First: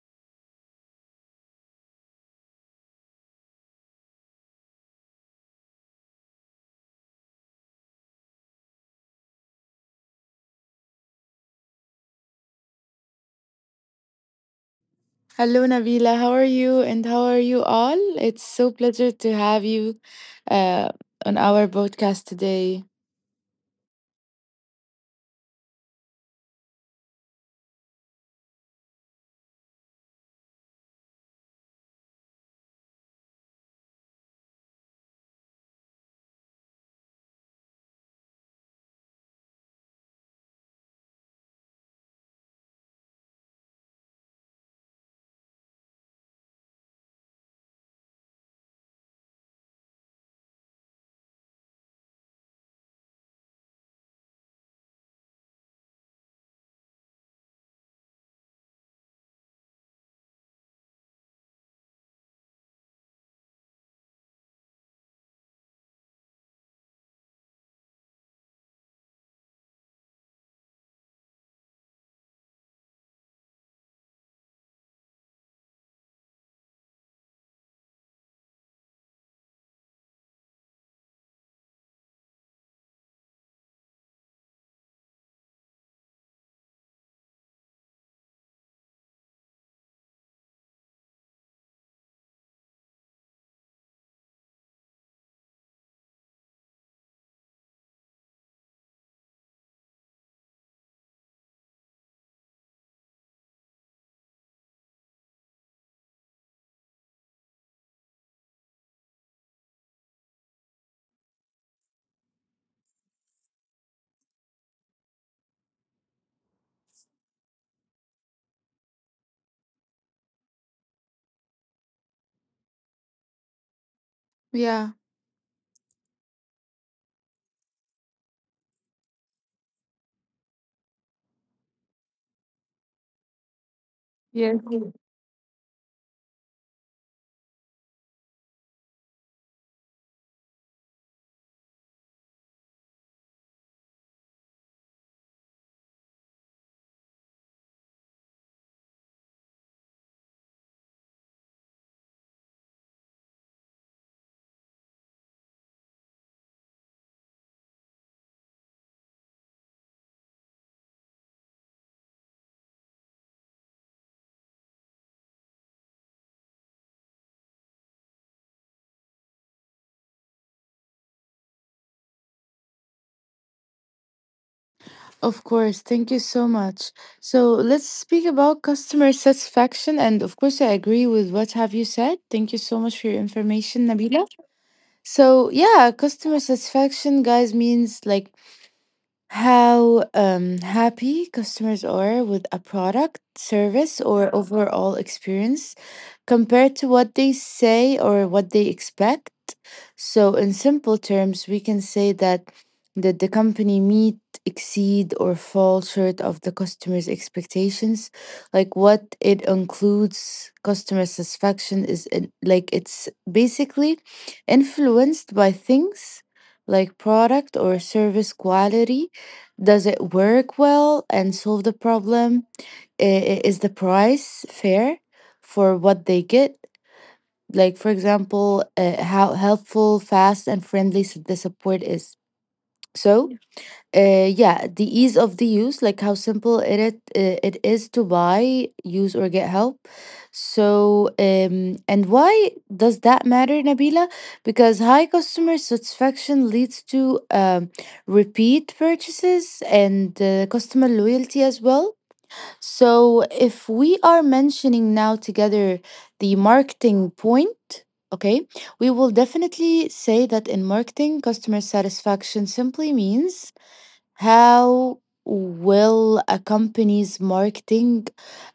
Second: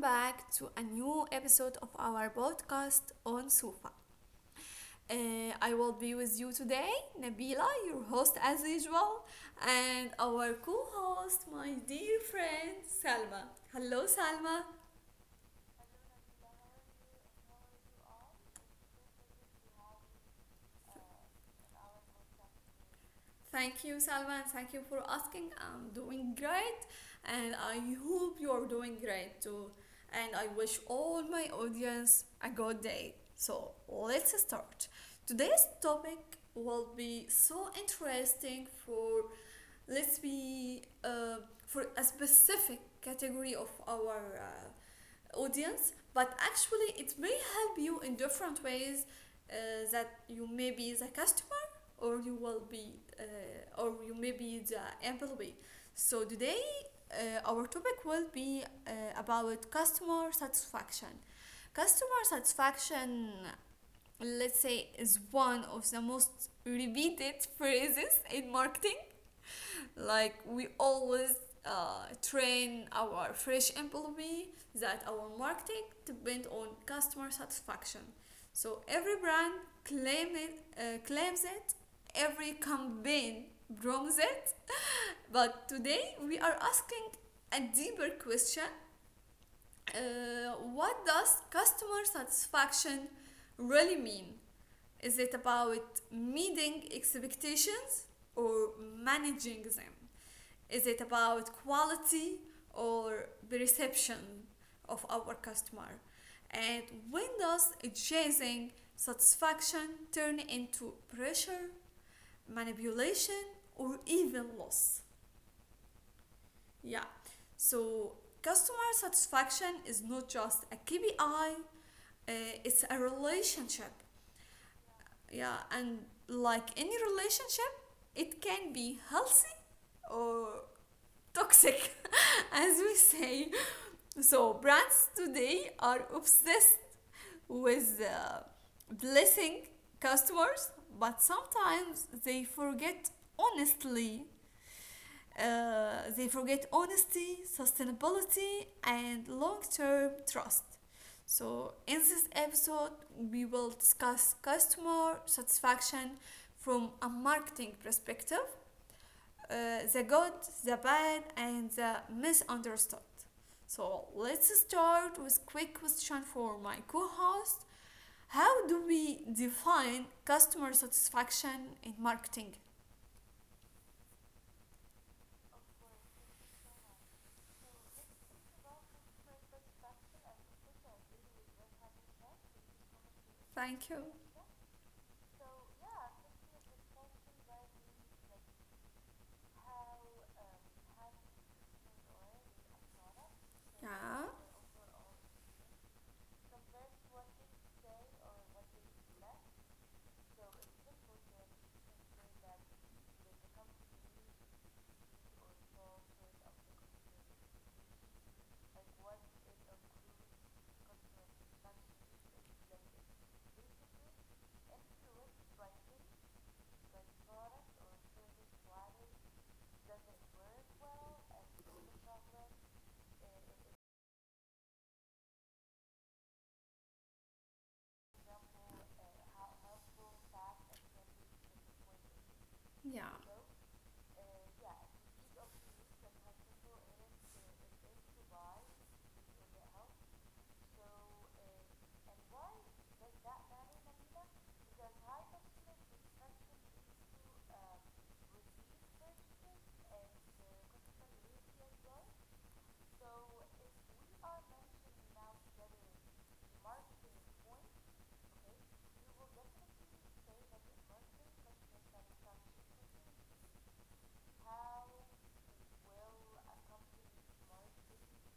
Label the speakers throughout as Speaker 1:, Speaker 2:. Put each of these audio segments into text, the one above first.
Speaker 1: back to a new episode of our podcast on Sufa. Uh, I will be with you today, Nabila, your host as usual, and our co host, my dear friend Salma. Hello, Salma.
Speaker 2: Hello, Nabila. How are you? And how are you all? It's so pleasure to have you uh, on our podcast today.
Speaker 1: Thank you, Salva, and thank you for asking. I'm doing great, and I hope you're doing great too. And I wish all my audience a good day. So, let's start. Today's topic will be so interesting for let's be for a specific category of our audience, but actually, it may help you in different ways uh, that you may be the customer or you will be or you may be the employee. So today our topic will be about customer satisfaction, let's say, is one of the most repeated phrases in marketing. Like, we always train our fresh employee that our marketing depend on customer satisfaction. So every brand claims it, every campaign brings it. But today we are asking a deeper question. What does customer satisfaction really mean? Is it about meeting expectations, or managing them? Is it about quality or the reception of our customer? And when does chasing satisfaction turn into pressure, manipulation, or even loss? Yeah. So customer satisfaction is not just a KPI, it's a relationship.
Speaker 2: Yeah.
Speaker 1: Yeah, and like any relationship, it can be healthy or toxic, as we say. So
Speaker 2: Yes.
Speaker 1: brands today are obsessed with blessing customers, but sometimes they forget honestly. They forget honesty, sustainability, and long-term trust. So in this episode, we will discuss customer satisfaction from a marketing perspective, uh, the good, the bad, and the misunderstood. So let's start with quick question for my co-host. How do we define customer satisfaction in marketing?
Speaker 2: Of course. Thank you so much. So let's speak about customer satisfaction. And of course, I agree with what have you said. Thank you so much for your information,
Speaker 1: Thank you.
Speaker 2: Nabila. So yeah, customer satisfaction, guys, means like how happy customers are with a product, service,
Speaker 1: Yeah.
Speaker 2: or overall experience compared to what they say or what they expect. So, in simple terms, we can say that did the company meet, exceed, or fall short of the customer's expectations? Like what it includes, customer satisfaction like it's basically influenced by things like product or service quality does it work well and solve the problem? Is the price fair for what they get? Like, for example, how helpful, fast, and friendly the support is.
Speaker 1: Yeah.
Speaker 2: So, yeah, the ease of the use, like how simple it is to buy, use, or get help. So, and why does that matter, Nabila? Because high customer satisfaction leads to repeat purchases and customer loyalty as well. So, if we are mentioning now together the marketing point, okay, we will definitely say that in marketing, customer satisfaction simply means how will a company's marketing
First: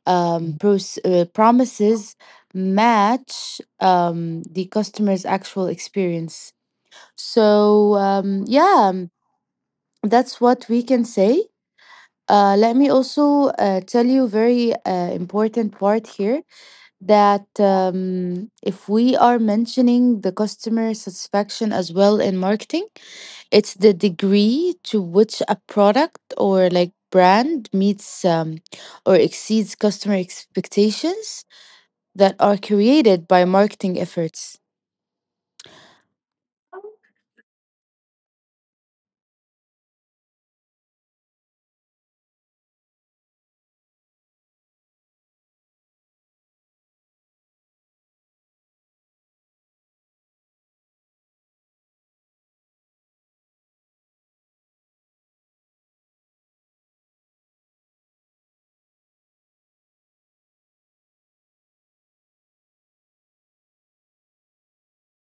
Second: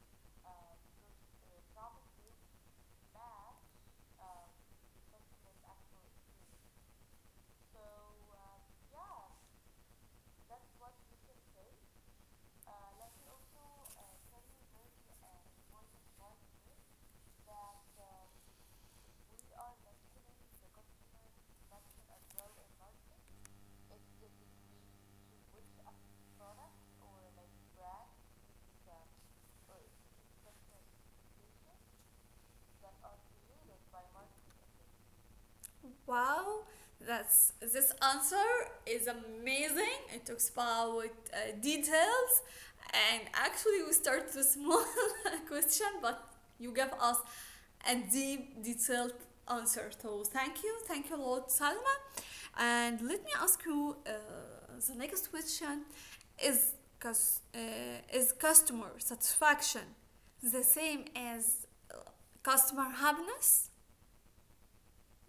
Speaker 2: promises match the customer's actual experience? So, um, yeah, um, that's what we can say. Let me also tell you very important part here that if we are mentioning the customer satisfaction as well in marketing, it's the degree to which a product or like brand meets or exceeds customer expectations that are created by marketing efforts.
Speaker 1: Wow. That's this answer is amazing. It talks about details, and actually we start with a small question, but you gave us and deep, detailed answer. So thank you a lot, Salma. And let me ask you the next question: Is cus- uh, is customer satisfaction the same as uh, customer happiness?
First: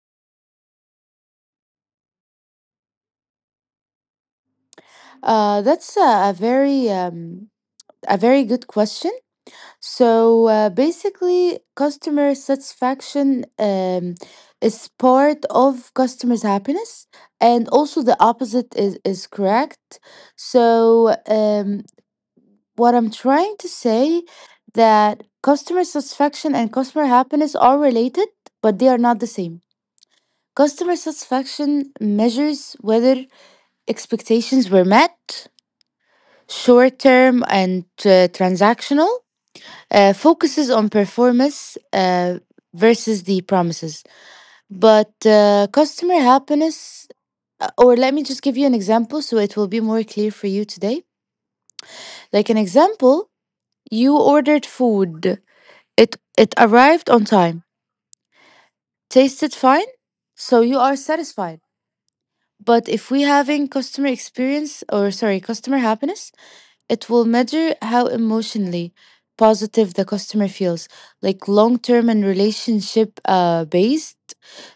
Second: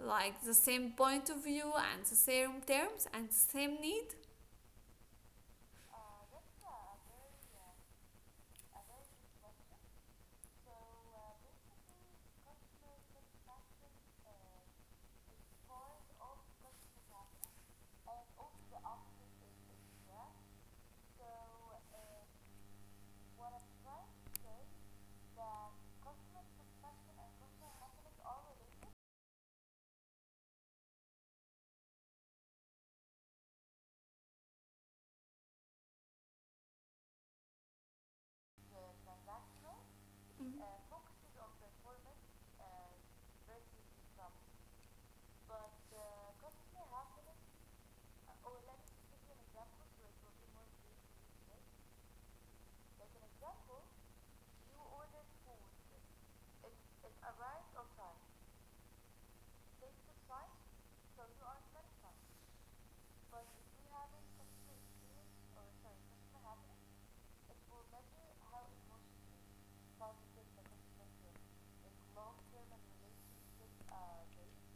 Speaker 1: Like the same point of view and the same terms and same need?
Speaker 2: That's a very good question. So basically, customer satisfaction is part of customers' happiness, and also the opposite is correct. So what I'm trying to say that customer satisfaction and customer happiness are related, but they are not the same. Customer satisfaction measures whether expectations were met, short term and transactional, focuses on performance versus the promises. But customer happiness, or let me just give you an example so it will be more clear for you today. Like an example, you ordered food. It arrived on time, tasted fine, so you are satisfied. But if we having customer experience or sorry, customer happiness, it will measure how emotionally positive the customer feels, like long term and relationship based.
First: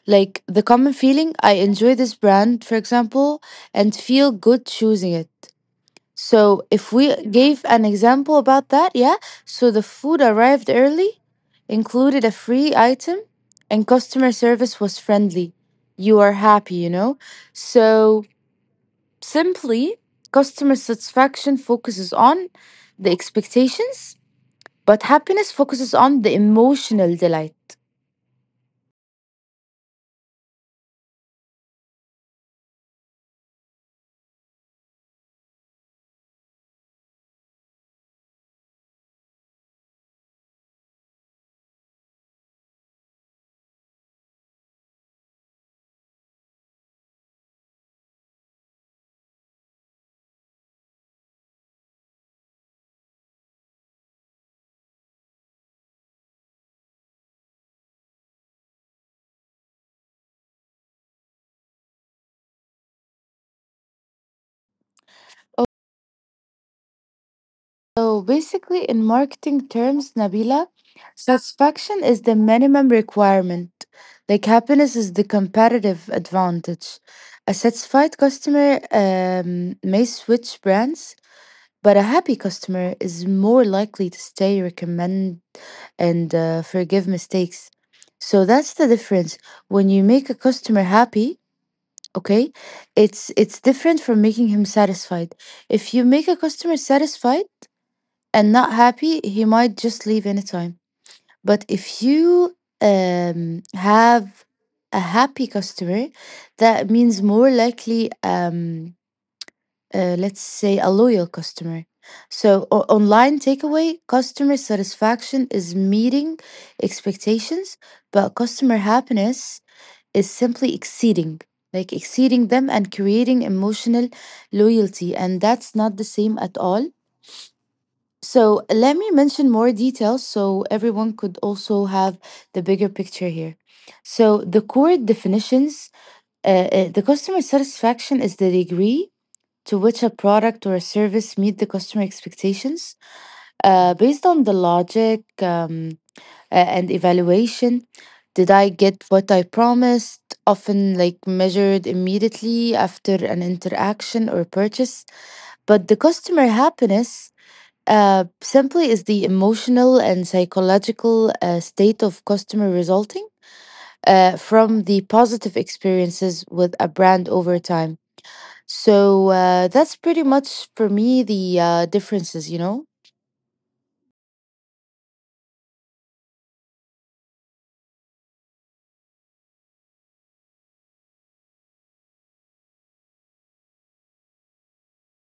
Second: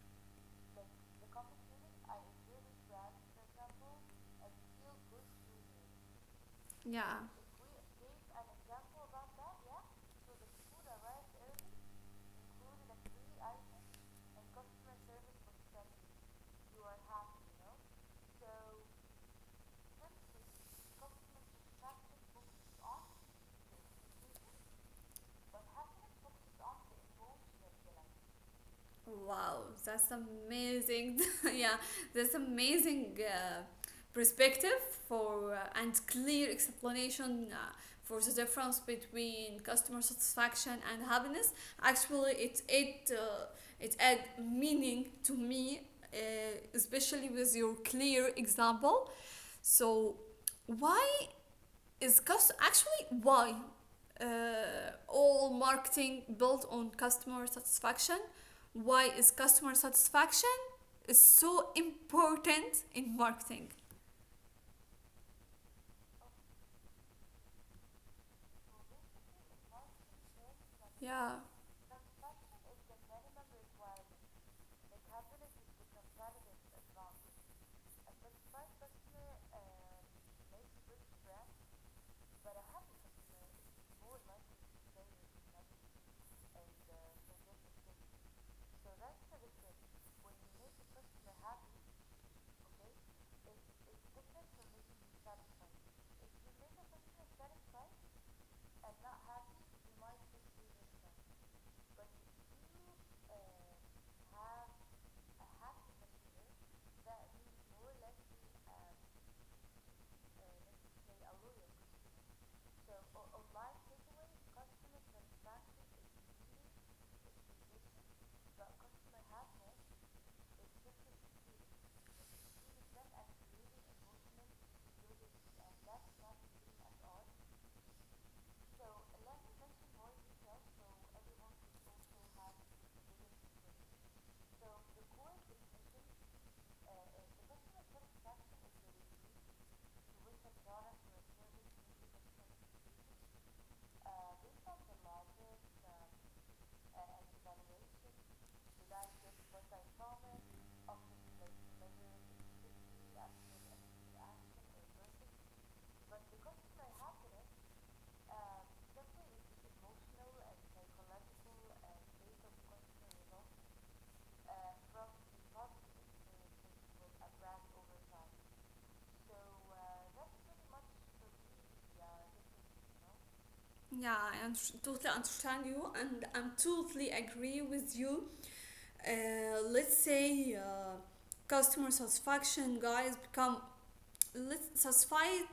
Speaker 2: Like the common feeling, I enjoy this brand, for example, and feel good choosing it. So if we
Speaker 1: Yeah.
Speaker 2: gave an example about that, yeah. So the food arrived early, included a free item, and customer service was friendly. You are happy. So simply, customer satisfaction focuses on the expectations, but happiness focuses on the emotional delight.
Speaker 1: Wow, that's amazing. Yeah, that's amazing perspective for and clear explanation for the difference between customer satisfaction and happiness. Actually, it add meaning to me, uh, especially with your clear example. So why is cust actually why all marketing built on customer satisfaction? Why is customer satisfaction is so important in marketing?
Speaker 2: So basically, in marketing terms, Nabila,
Speaker 1: Yeah,
Speaker 2: satisfaction is the minimum requirement. Like happiness is the competitive advantage. A satisfied customer may switch brands, but a happy customer is more likely to stay, recommend, and forgive mistakes. So that's the difference. When you make a customer happy, okay, it's different from making him satisfied. If you make a customer satisfied and not happy, he might just leave anytime. But if you have a happy customer, that means more likely, let's say, a loyal customer. So, online takeaway customer satisfaction is meeting expectations, but customer happiness is simply exceeding, like exceeding them and creating emotional loyalty. And that's not the same at all. So let me mention more details so everyone could also have the bigger picture here. So the core definitions, the customer satisfaction is the degree to which a product or a service meet the customer expectations based on the logic and evaluation. Did I get what I promised? Often like measured immediately after an interaction or purchase. But the customer happiness simply is the emotional and psychological state of customer resulting from the positive experiences with a brand over time. So that's pretty much for me the differences, you know.
Speaker 1: yeah, totally understand you, and I'm totally agree with you. Let's say customer satisfaction guys become let's satisfied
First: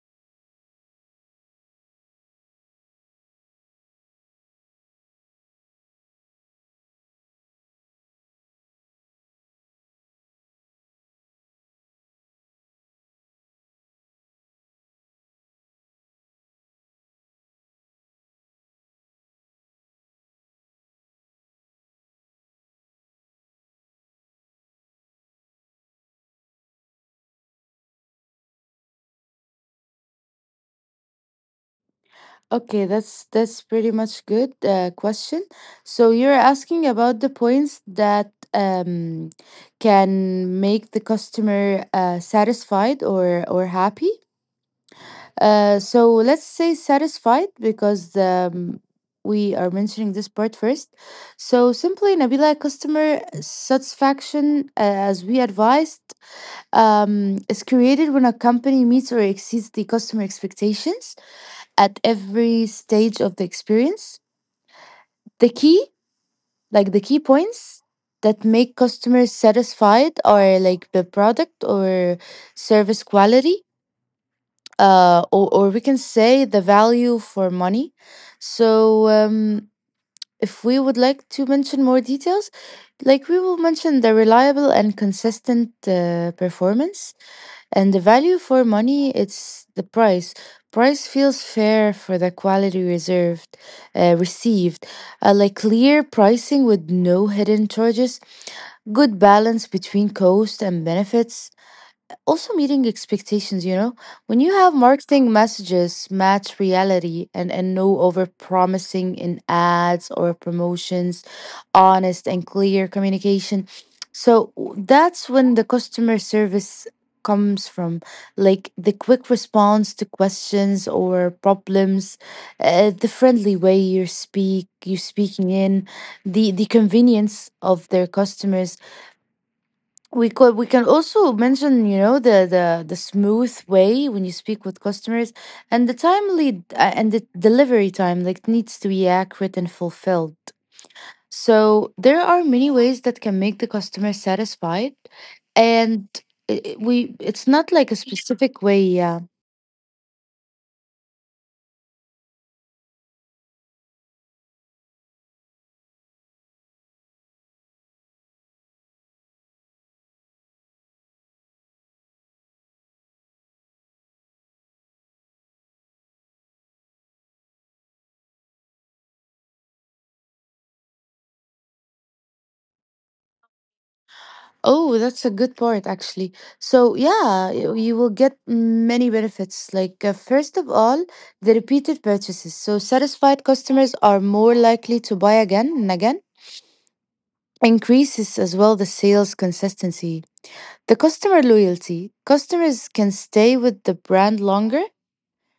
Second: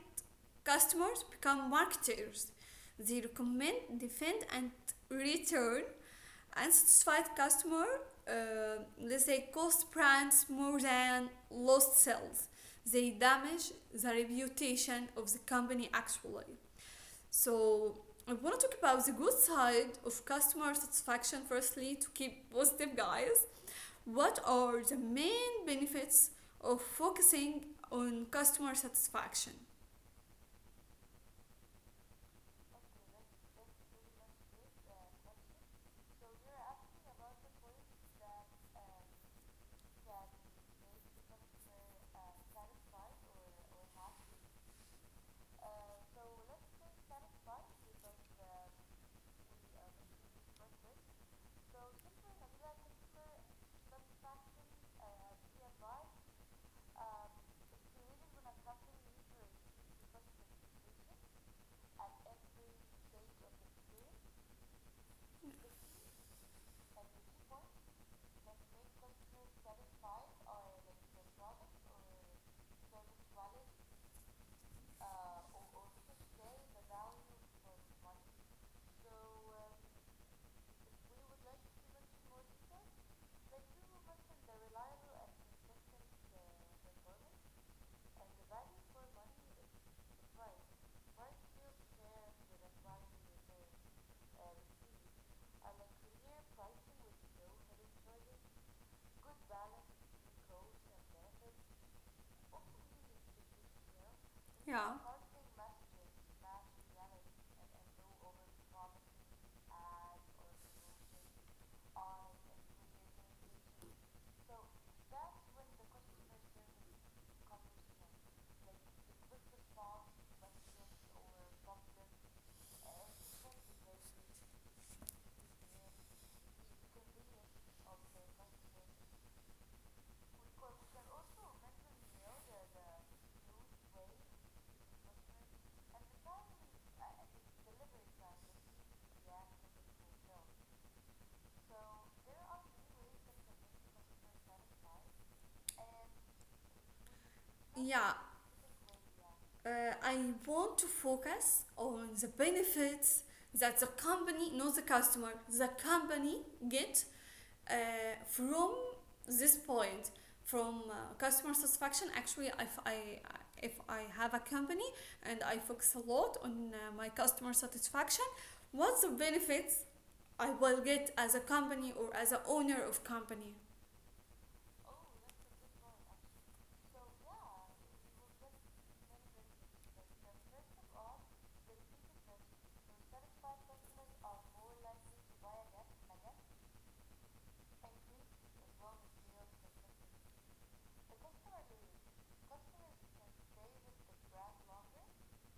Speaker 1: customers become marketers. They recommend, defend, and return unsatisfied customer. Let's say cost brands more than lost sales. They damage the reputation of the company actually. So I want to talk about the good side of customer satisfaction firstly to keep positive guys. What are the main benefits of focusing on customer satisfaction?
Speaker 2: Okay, that's pretty much good question. So you're asking about the points that can make the customer satisfied or happy. So let's say satisfied because we are mentioning this part first. So simply, Nabila, customer satisfaction, as we advised, is created when a company meets or exceeds the customer expectations at every stage of the experience. The key, like the key points that make customers satisfied are like the product or service quality or we can say the value for money. So, if we would like to mention more details, like we will mention the reliable and consistent performance and the value for money, it's the price. Price feels fair for the quality received, like clear pricing with no hidden charges, good balance between cost and benefits, also, meeting expectations, you know, when you have
Speaker 1: Yeah.
Speaker 2: marketing messages match reality and no over promising in ads or promotions, honest and clear communication. So that's when the customer service comes from like the quick response to questions or problems the friendly way you speaking in the convenience of their customers we can also mention you know the smooth way when you speak with customers and the timely and the delivery time like needs to be accurate and fulfilled. So there are many ways that can make the customer satisfied and we it's not like a
Speaker 1: Yeah,
Speaker 2: specific way, yeah.
Speaker 1: I want to focus on the benefits that the company, not the customer, the company get uh, from this point, from customer satisfaction. Actually, if I have a company and I focus a lot on my customer satisfaction, what's the benefits I will get as a company or as a owner of company?
Speaker 2: Oh, that's a good part, actually. So, yeah, you will get many benefits. Like, first of all, the repeated purchases. So, satisfied customers are more likely to buy again and again. Increases as well the sales consistency. The customer loyalty. Customers can stay with the brand longer,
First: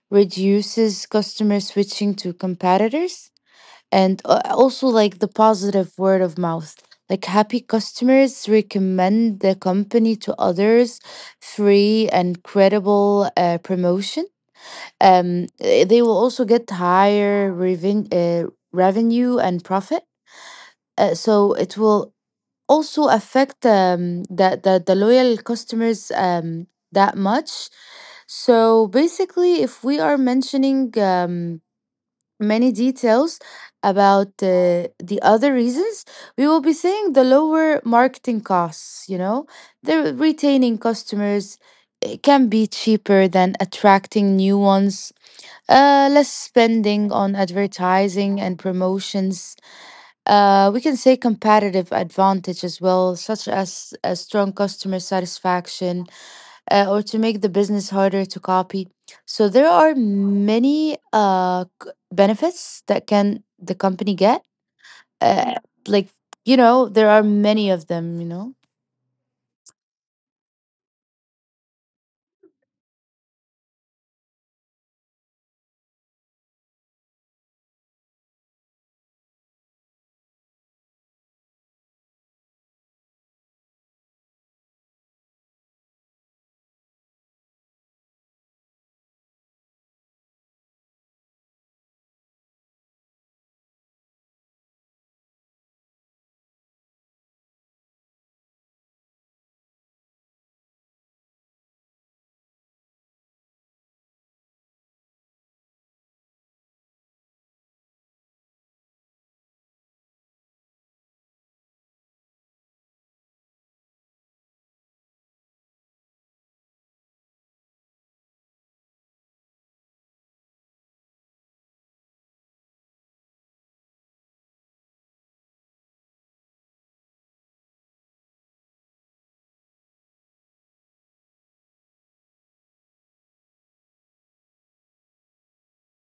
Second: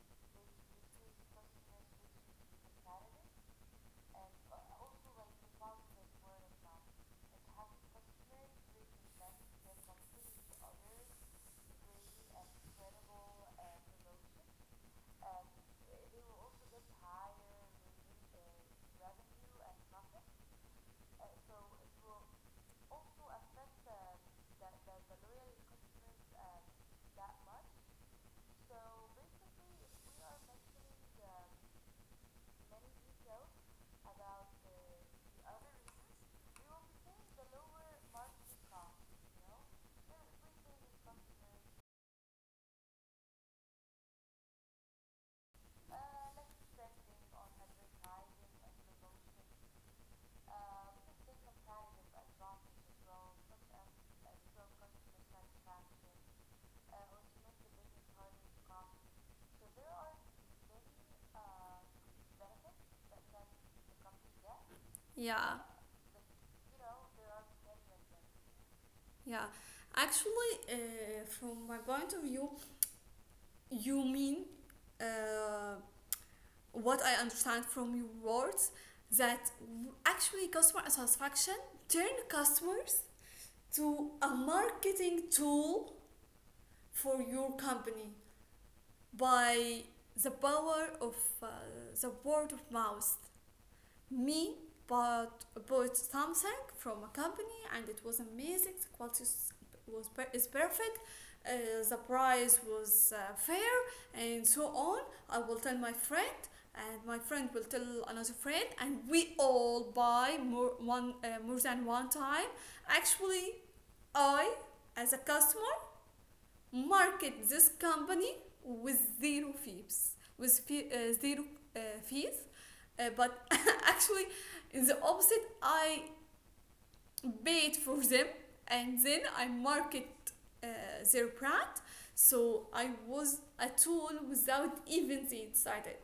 Speaker 2: reduces customer switching to competitors and also like the positive word of mouth like happy customers recommend the company to others, free and credible promotion. They will also get higher revenue and profit, so it will also affect the loyal customers that much. So basically if we are mentioning many details about the other reasons, we will be saying the lower marketing costs, you know, the retaining customers can be cheaper than attracting new ones. Less spending on advertising and promotions. We can say competitive advantage as well, such as a strong customer satisfaction, or to make the business harder to copy. So there are many benefits that can the company get.
Speaker 1: Yeah,
Speaker 2: Yeah. Like you know, there are many of them. You know.
Speaker 1: yeah. Actually, from my point of view, you mean uh, what I understand from your words that actually customer satisfaction turn customers to a marketing tool for your company by the power of uh, the word of mouth me but bought something from a company, and it was amazing. The quality is perfect, uh, the price was fair and so on. I will tell my friend, and my friend will tell another friend, and we all buy more than one time. Actually, I, as a customer, market this company with zero fees, with zero fees. But actually, in the opposite, I paid for them, and then I market uh, their brand. So I was a tool without even they decided.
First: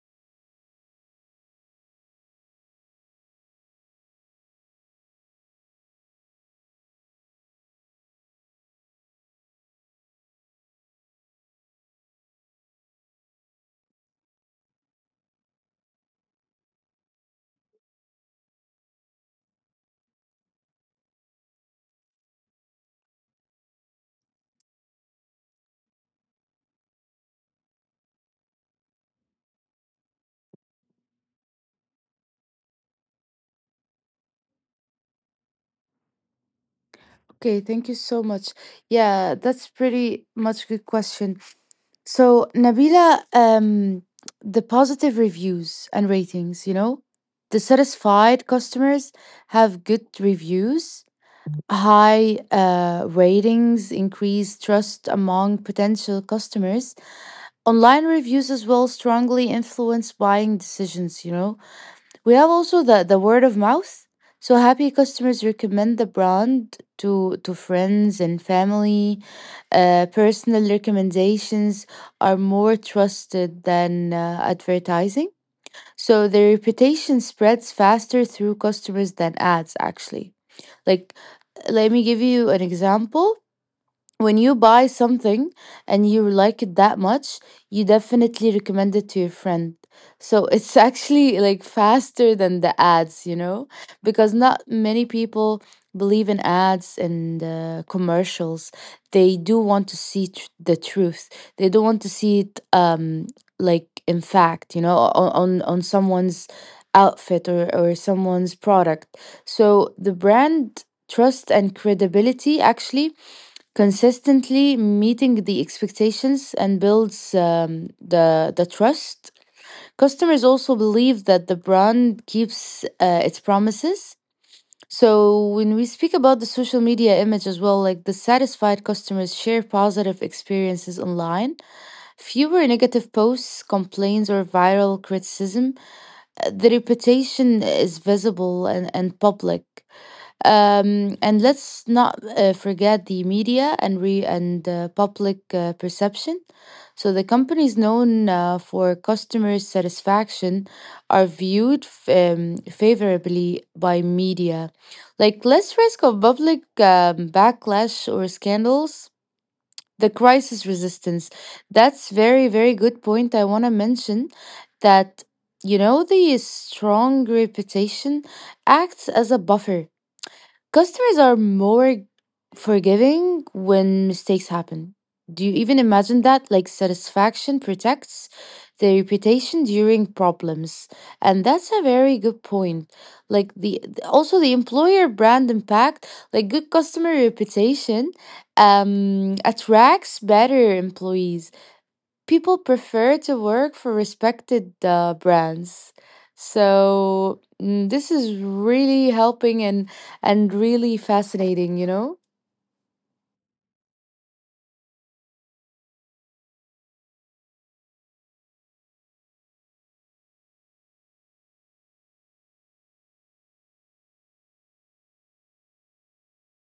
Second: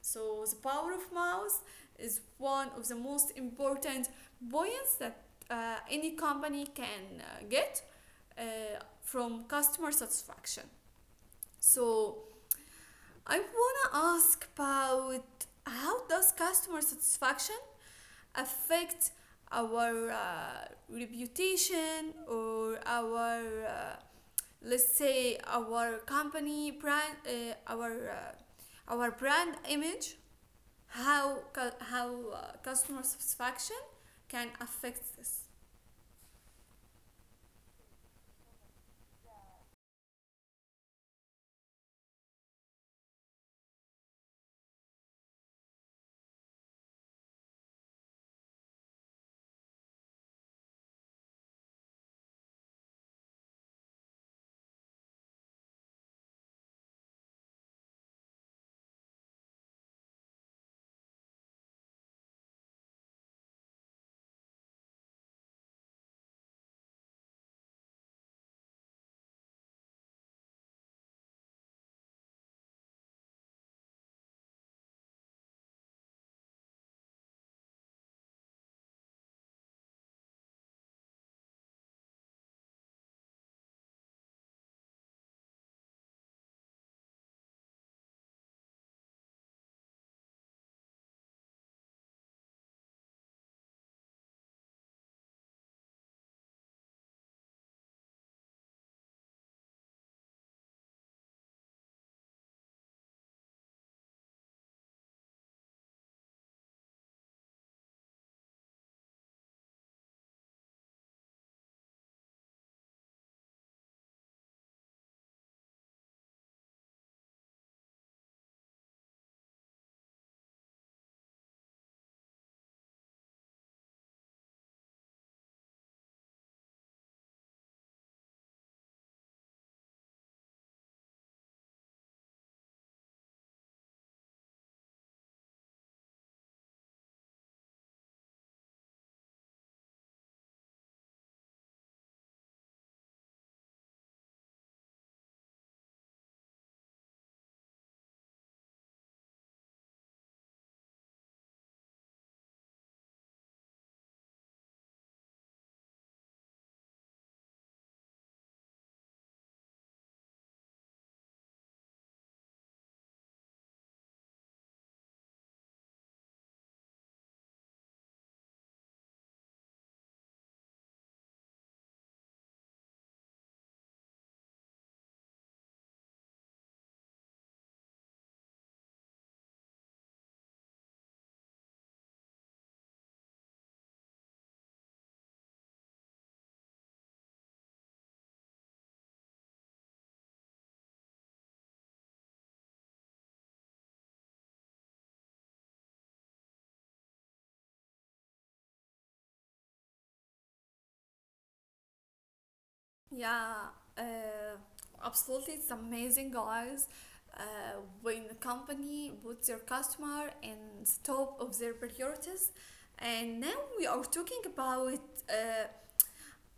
Speaker 1: So the power of mouth is one of the most important points that any company can get uh, from customer satisfaction. So I wanna ask about how does customer satisfaction affect our reputation or our let's say our company brand uh, our brand image. How how customer satisfaction can affect this?
Speaker 2: Okay, thank you so much. Yeah, that's pretty much good question. So Nabila, the positive reviews and ratings. You know, the satisfied customers have good reviews. High ratings increase trust among potential customers. Online reviews as well strongly influence buying decisions, you know. We have also the word of mouth. So happy customers recommend the brand to friends and family. Personal recommendations are more trusted than advertising. So the reputation spreads faster through customers than ads actually. Like, let me give you an example when you buy something and you like it that much, you definitely recommend it to your friend. So it's actually like faster than the ads, you know, because not many people believe in ads and commercials. They do want to see the truth. They don't want to see it like in fact, you know, on someone's outfit or someone's product. So the brand trust and credibility actually consistently meeting the expectations and builds the trust. Customers also believe that the brand keeps its promises. So when we speak about the social media image as well, like the satisfied customers share positive experiences online, fewer negative posts, complaints, or viral criticism. The reputation is visible and public and let's not forget the media and public perception. So the companies known for customer satisfaction are viewed favorably by media, like less risk of public backlash or scandals. The crisis resistance. That's very very good point. I want to mention that you know the strong reputation acts as a buffer. Customers are more forgiving when mistakes happen. Do you even imagine that? Like, satisfaction protects the reputation during problems. And that's a very good point. Like, the also the employer brand impact, like, good customer reputation attracts better employees, people prefer to work for respected brands. So this is really helping and really fascinating, you know?
Speaker 1: Yeah, uh, absolutely. It's amazing, guys. When the company puts your customer in the top of their priorities, and now we are talking about uh,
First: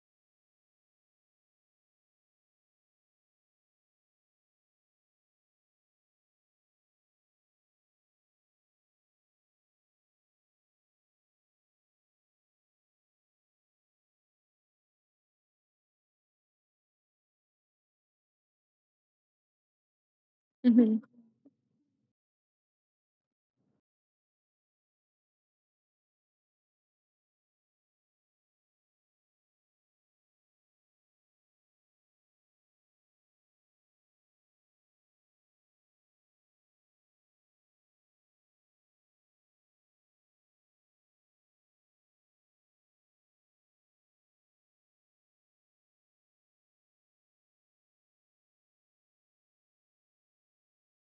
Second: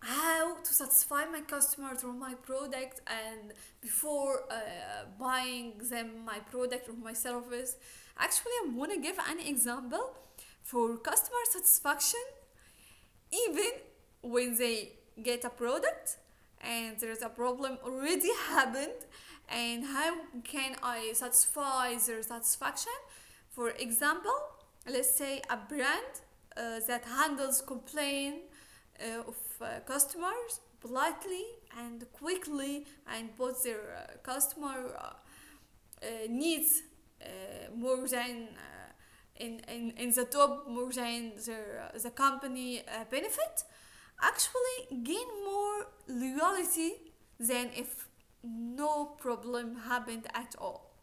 Speaker 1: how to satisfy my customer through my product and before buying them my product or my service. Actually, I want to give an example for customer satisfaction even when they get a product and there's a problem already happened, and how can
Speaker 2: Hmm.
Speaker 1: I satisfy their satisfaction. For example, let's say a brand that handles complaint of customers politely and quickly, and puts their customer needs uh, more than in the top more than the company benefit, actually gain more loyalty than if no problem happened at all.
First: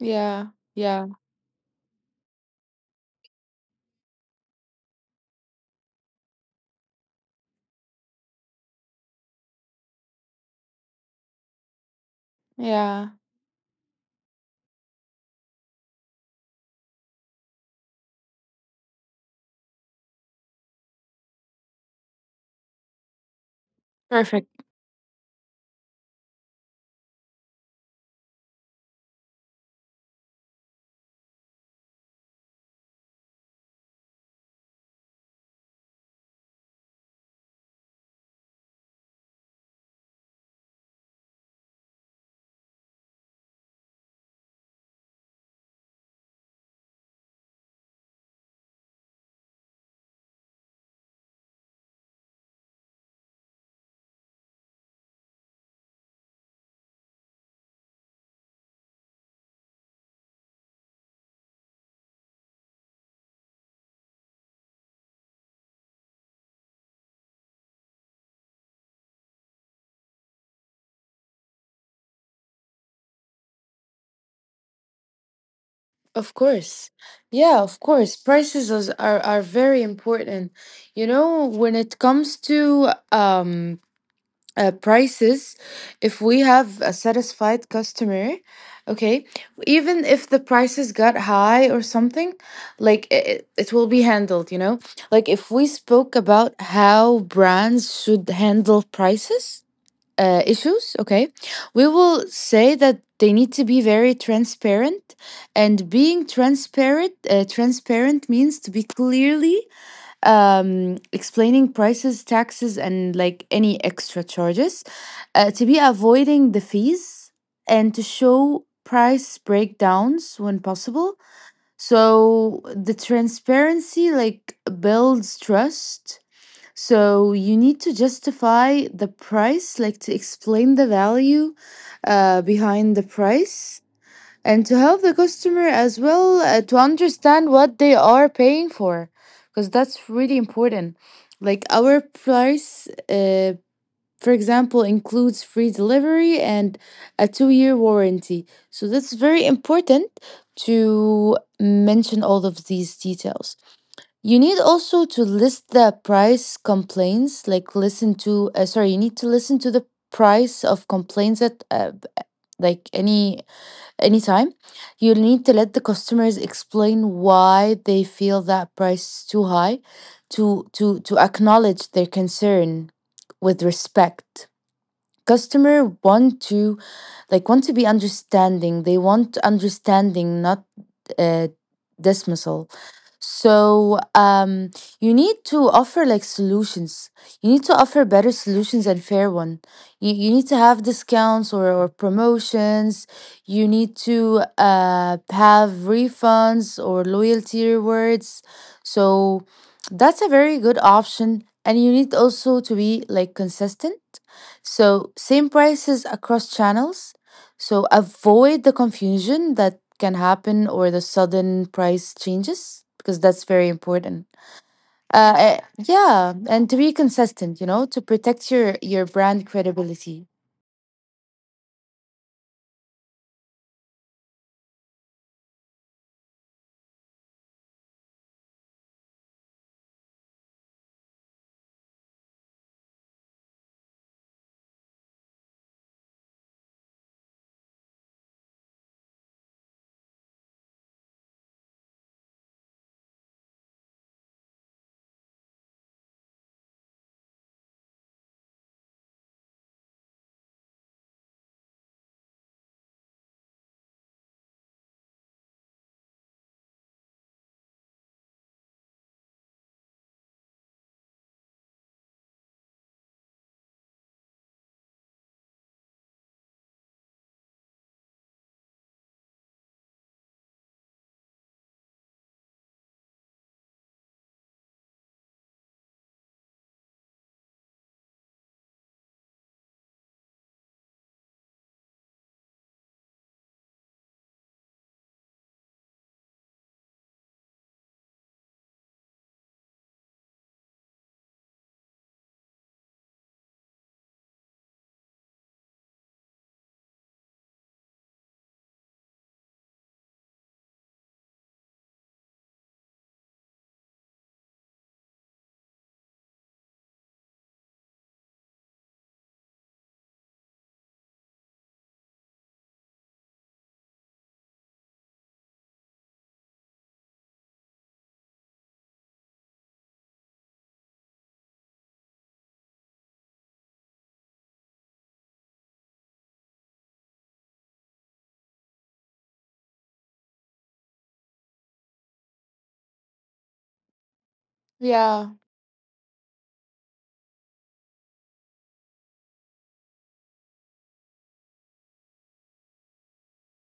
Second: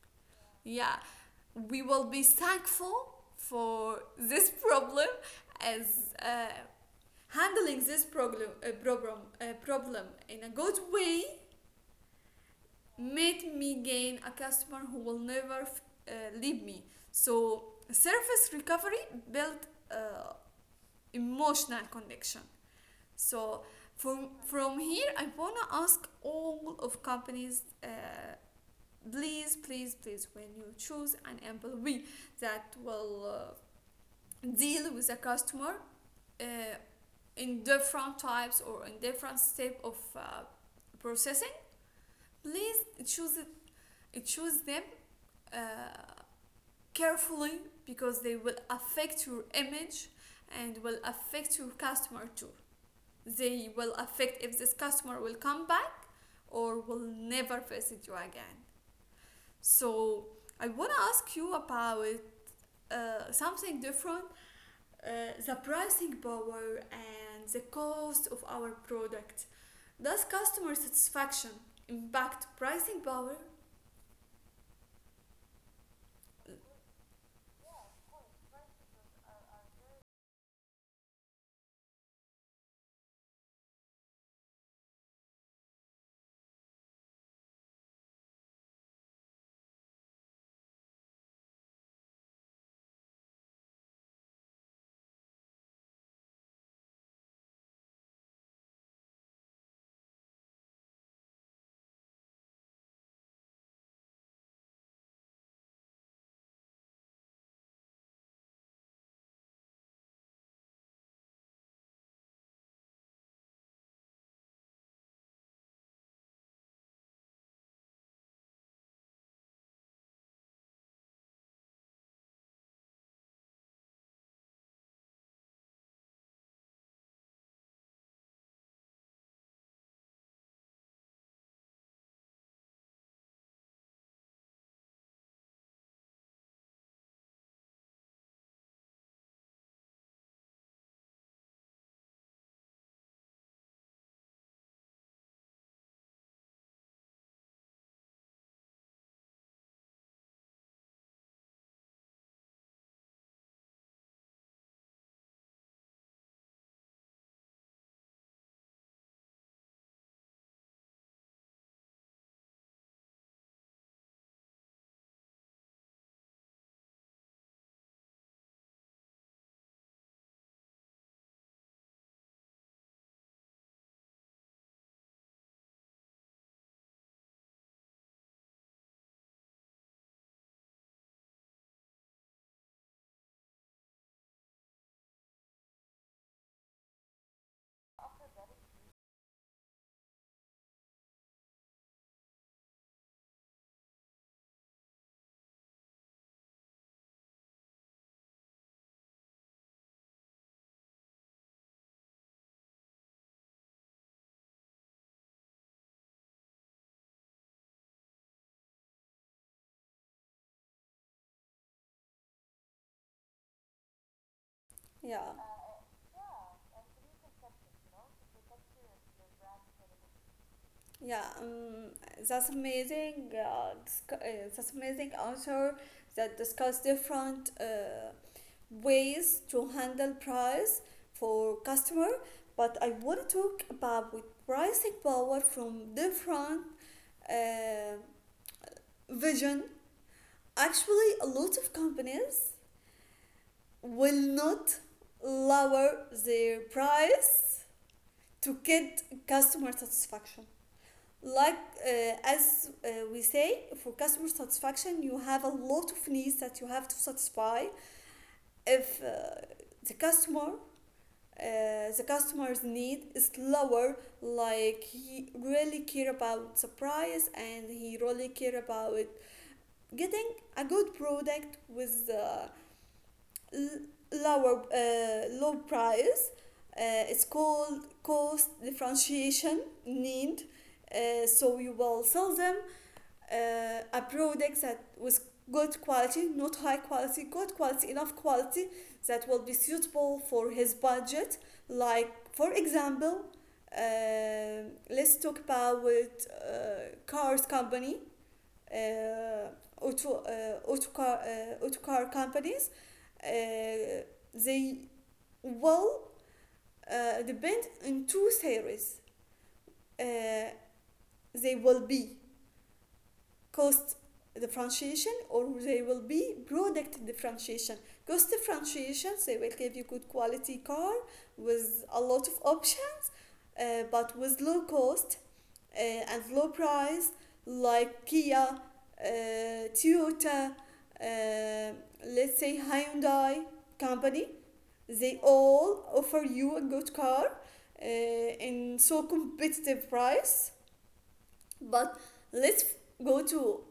Speaker 2: Yeah,
Speaker 1: Yeah,
Speaker 2: yeah,
Speaker 1: we will be thankful for this problem, as handling this problem problem problem in a good way
Speaker 2: yeah.
Speaker 1: made me gain a customer who will never uh, leave me. So service recovery built emotional connection. So from
Speaker 2: Perfect.
Speaker 1: from here, I wanna ask all of companies, please, please, please, when you choose an employee that will deal with a customer uh, in different types or in different step of processing, please choose choose them uh, carefully, because they will affect your image and will affect your customer too. They will affect if this customer will come back or will never visit you again. So I want to ask you about something different, the pricing power and the cost of our product. Does customer satisfaction impact pricing power?
Speaker 2: Of course. Yeah, of course. Prices is, are very important. You know, when it comes to prices, if we have a satisfied customer, okay, even if the prices got high or something, like it will be handled, you know. Like if we spoke about how brands should handle prices issues, okay, we will say that they need to be very transparent. And being transparent, transparent means to be clearly explaining prices, taxes, and like any extra charges, to be avoiding the fees and to show price breakdowns when possible. So the transparency like builds trust. So you need to justify the price, like to explain the value behind the price, and to help the customer as well to understand what they are paying for, because that's really important. Like our price for example includes free delivery and a 2 year warranty, so that's very important to mention all of these details. You need also to list the price complaints, like listen to sorry, you need to listen to the price of complaints that like any anytime. You'll need to let the customers explain why they feel that price is too high, to acknowledge their concern with respect. Customer want to like want to be understanding. They want understanding, not uh, dismissal. So, you need to offer like solutions. You need to offer better solutions and fair one. You need to have discounts or promotions. You need to have refunds or loyalty rewards. So that's a very good option, and you need also to be like consistent. So same prices across channels, so avoid the confusion that can happen or the sudden price changes, because that's very important.
Speaker 1: Yeah.
Speaker 2: Uh, eh, yeah, and to be consistent, you know, to protect your brand credibility.
Speaker 1: Yeah, that's amazing. That's amazing answer that discuss different ways to handle price for customer. But I want to talk about with pricing power from different uh, vision. Actually, a lot of companies will not lower their price to get customer satisfaction. Like, as we say, for customer satisfaction you have a lot of needs that you have to satisfy. If the customer uh, the customer's need is lower, like he really care about the price and he really care about getting a good product with low price, it's called cost differentiation need. So you will sell them a product that was good quality, not high quality, good quality, enough quality that will be suitable for his budget. Like, for example, uh, let's talk about cars company, uh, auto car companies. Uh, they will depend on two series. Uh, they will be cost differentiation, or there will be product differentiation. Cost differentiation, they will give you good quality car with a lot of options, but with low cost and low price, like Kia, Toyota, let's say Hyundai company. They
Speaker 2: Yeah,
Speaker 1: all offer you a good car uh, in so competitive price. But let's go to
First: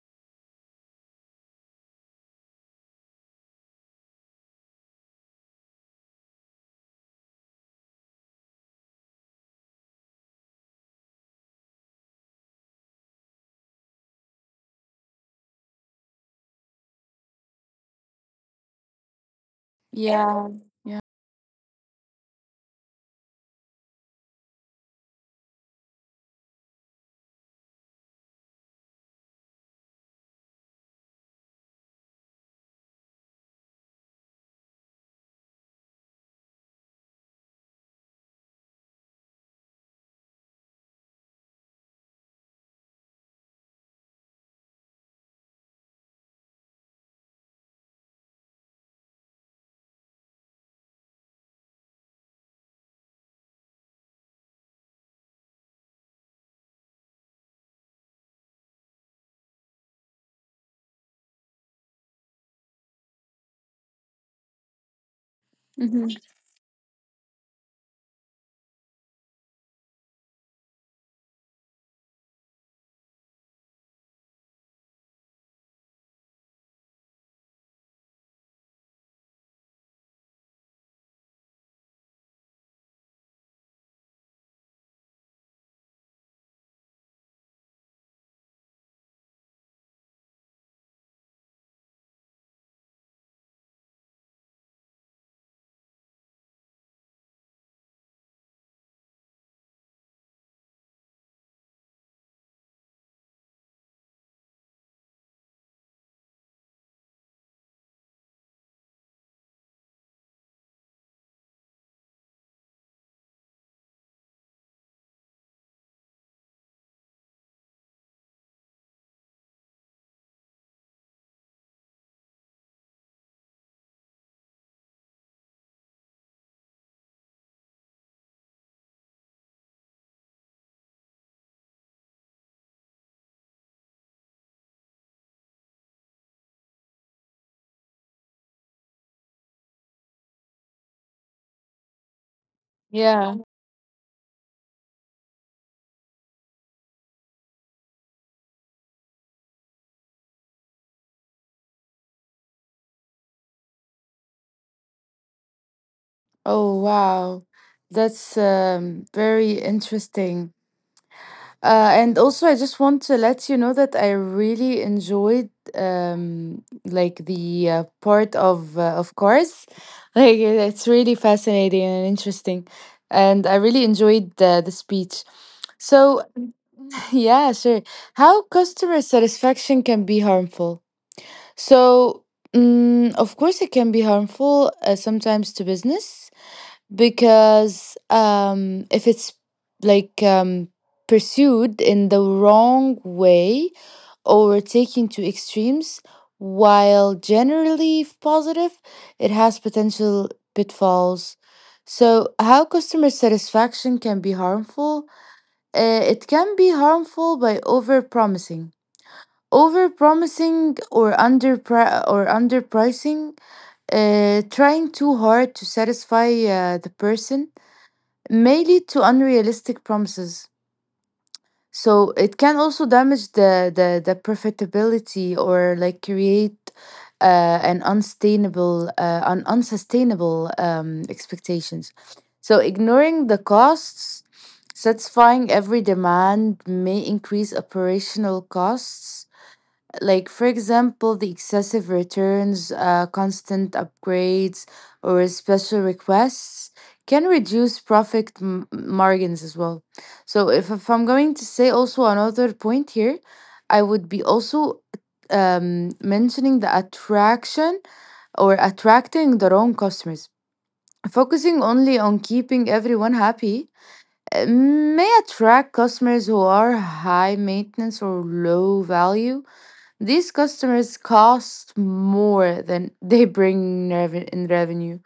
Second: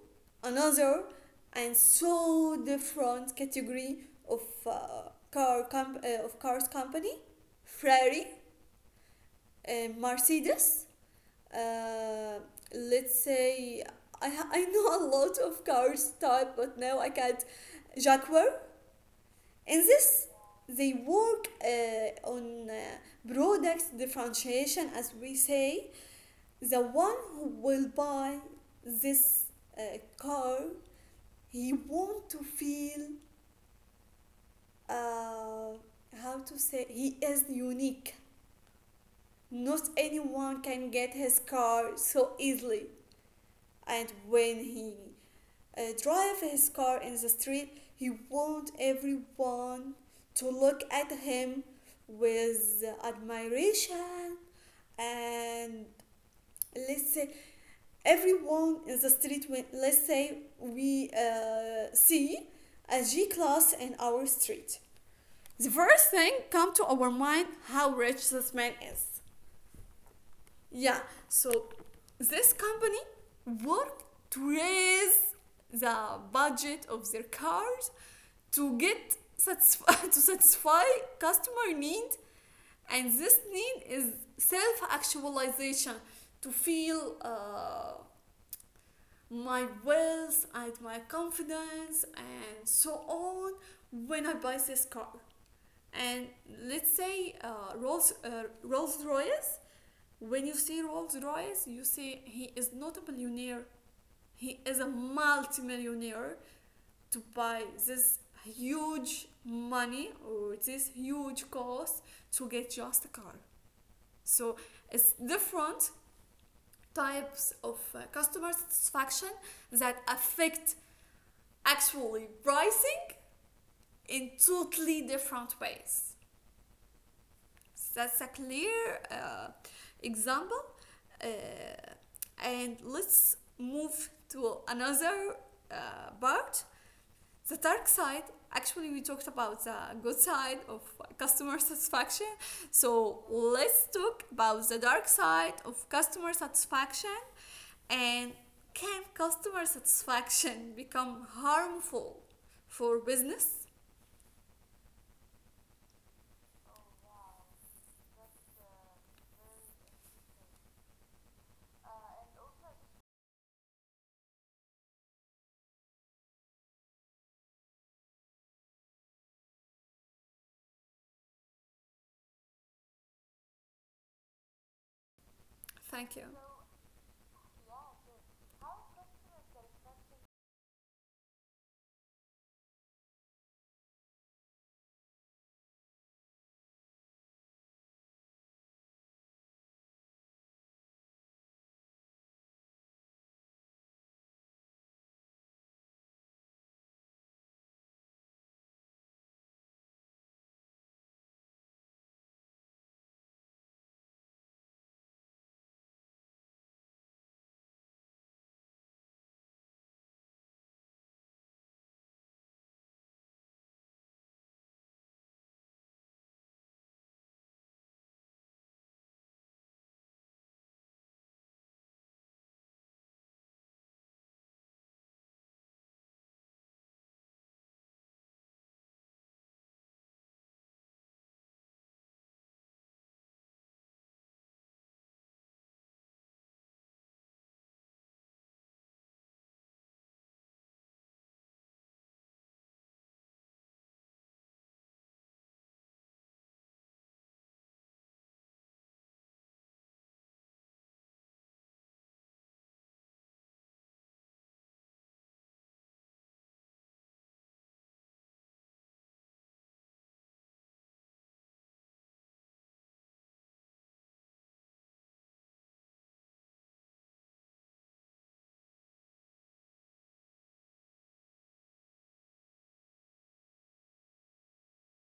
Speaker 1: another and so different category of of cars company, Ferrari, Mercedes. Uh, let's say I know a lot of cars type, but now I can't. Jaguar. In this,
Speaker 2: yeah,
Speaker 1: they
Speaker 2: yeah,
Speaker 1: work on products differentiation, as we say, the one who will buy this uh, car, he want to feel uh, how to say, he is unique, not anyone can get his car so easily. And when he drive his car in the street, he want everyone to look at him with admiration. And let's say everyone in the street, when let's say we see a G class in our street, the
Speaker 2: hmm,
Speaker 1: first thing come to our mind, how rich this man is. Yeah, so this company worked to raise the budget of their cars to get to satisfy customer need, and this need is self actualization, to feel my wealth and my confidence and so on when I buy this car. And let's say Rolls Royce. When you see Rolls Royce, you see he is not a billionaire. He is a multimillionaire to buy this huge money or this huge cost to get just a car. So it's different types of customer satisfaction that affect actually rising in totally different ways. That's a clear example. Uh, and let's move to another part, the dark side. Actually, we talked about the good side of customer satisfaction. So
Speaker 2: yeah.
Speaker 1: let's talk about the dark side of customer satisfaction and can customer satisfaction become harmful for business?
Speaker 2: Oh wow, that's very interesting. And also, I just want to let you know that I really enjoyed like the part of cars. Like it's really fascinating and interesting, and I really enjoyed the speech.
Speaker 1: Thank
Speaker 2: So
Speaker 1: you.
Speaker 2: yeah, sure. How customer satisfaction can be harmful? So, mm, of course, it can be harmful sometimes to business, because if it's like pursued in the wrong way or taken to extremes, while generally positive, it has potential pitfalls. So, how customer satisfaction can be harmful? It can be harmful by overpromising. Overpromising or underpricing, trying too hard to satisfy the person may lead to unrealistic promises. So it can also damage the profitability, or like create an unsustainable expectations. So ignoring the costs, satisfying every demand may increase operational costs, like for example the excessive returns, constant upgrades or special requests, can reduce profit margins as well. So if I'm going to say also another point here, I would be also mentioning the attraction or attracting the wrong customers. Focusing only on keeping everyone happy may attract customers who are high maintenance or low value. These customers cost more than they bring rev- in revenue.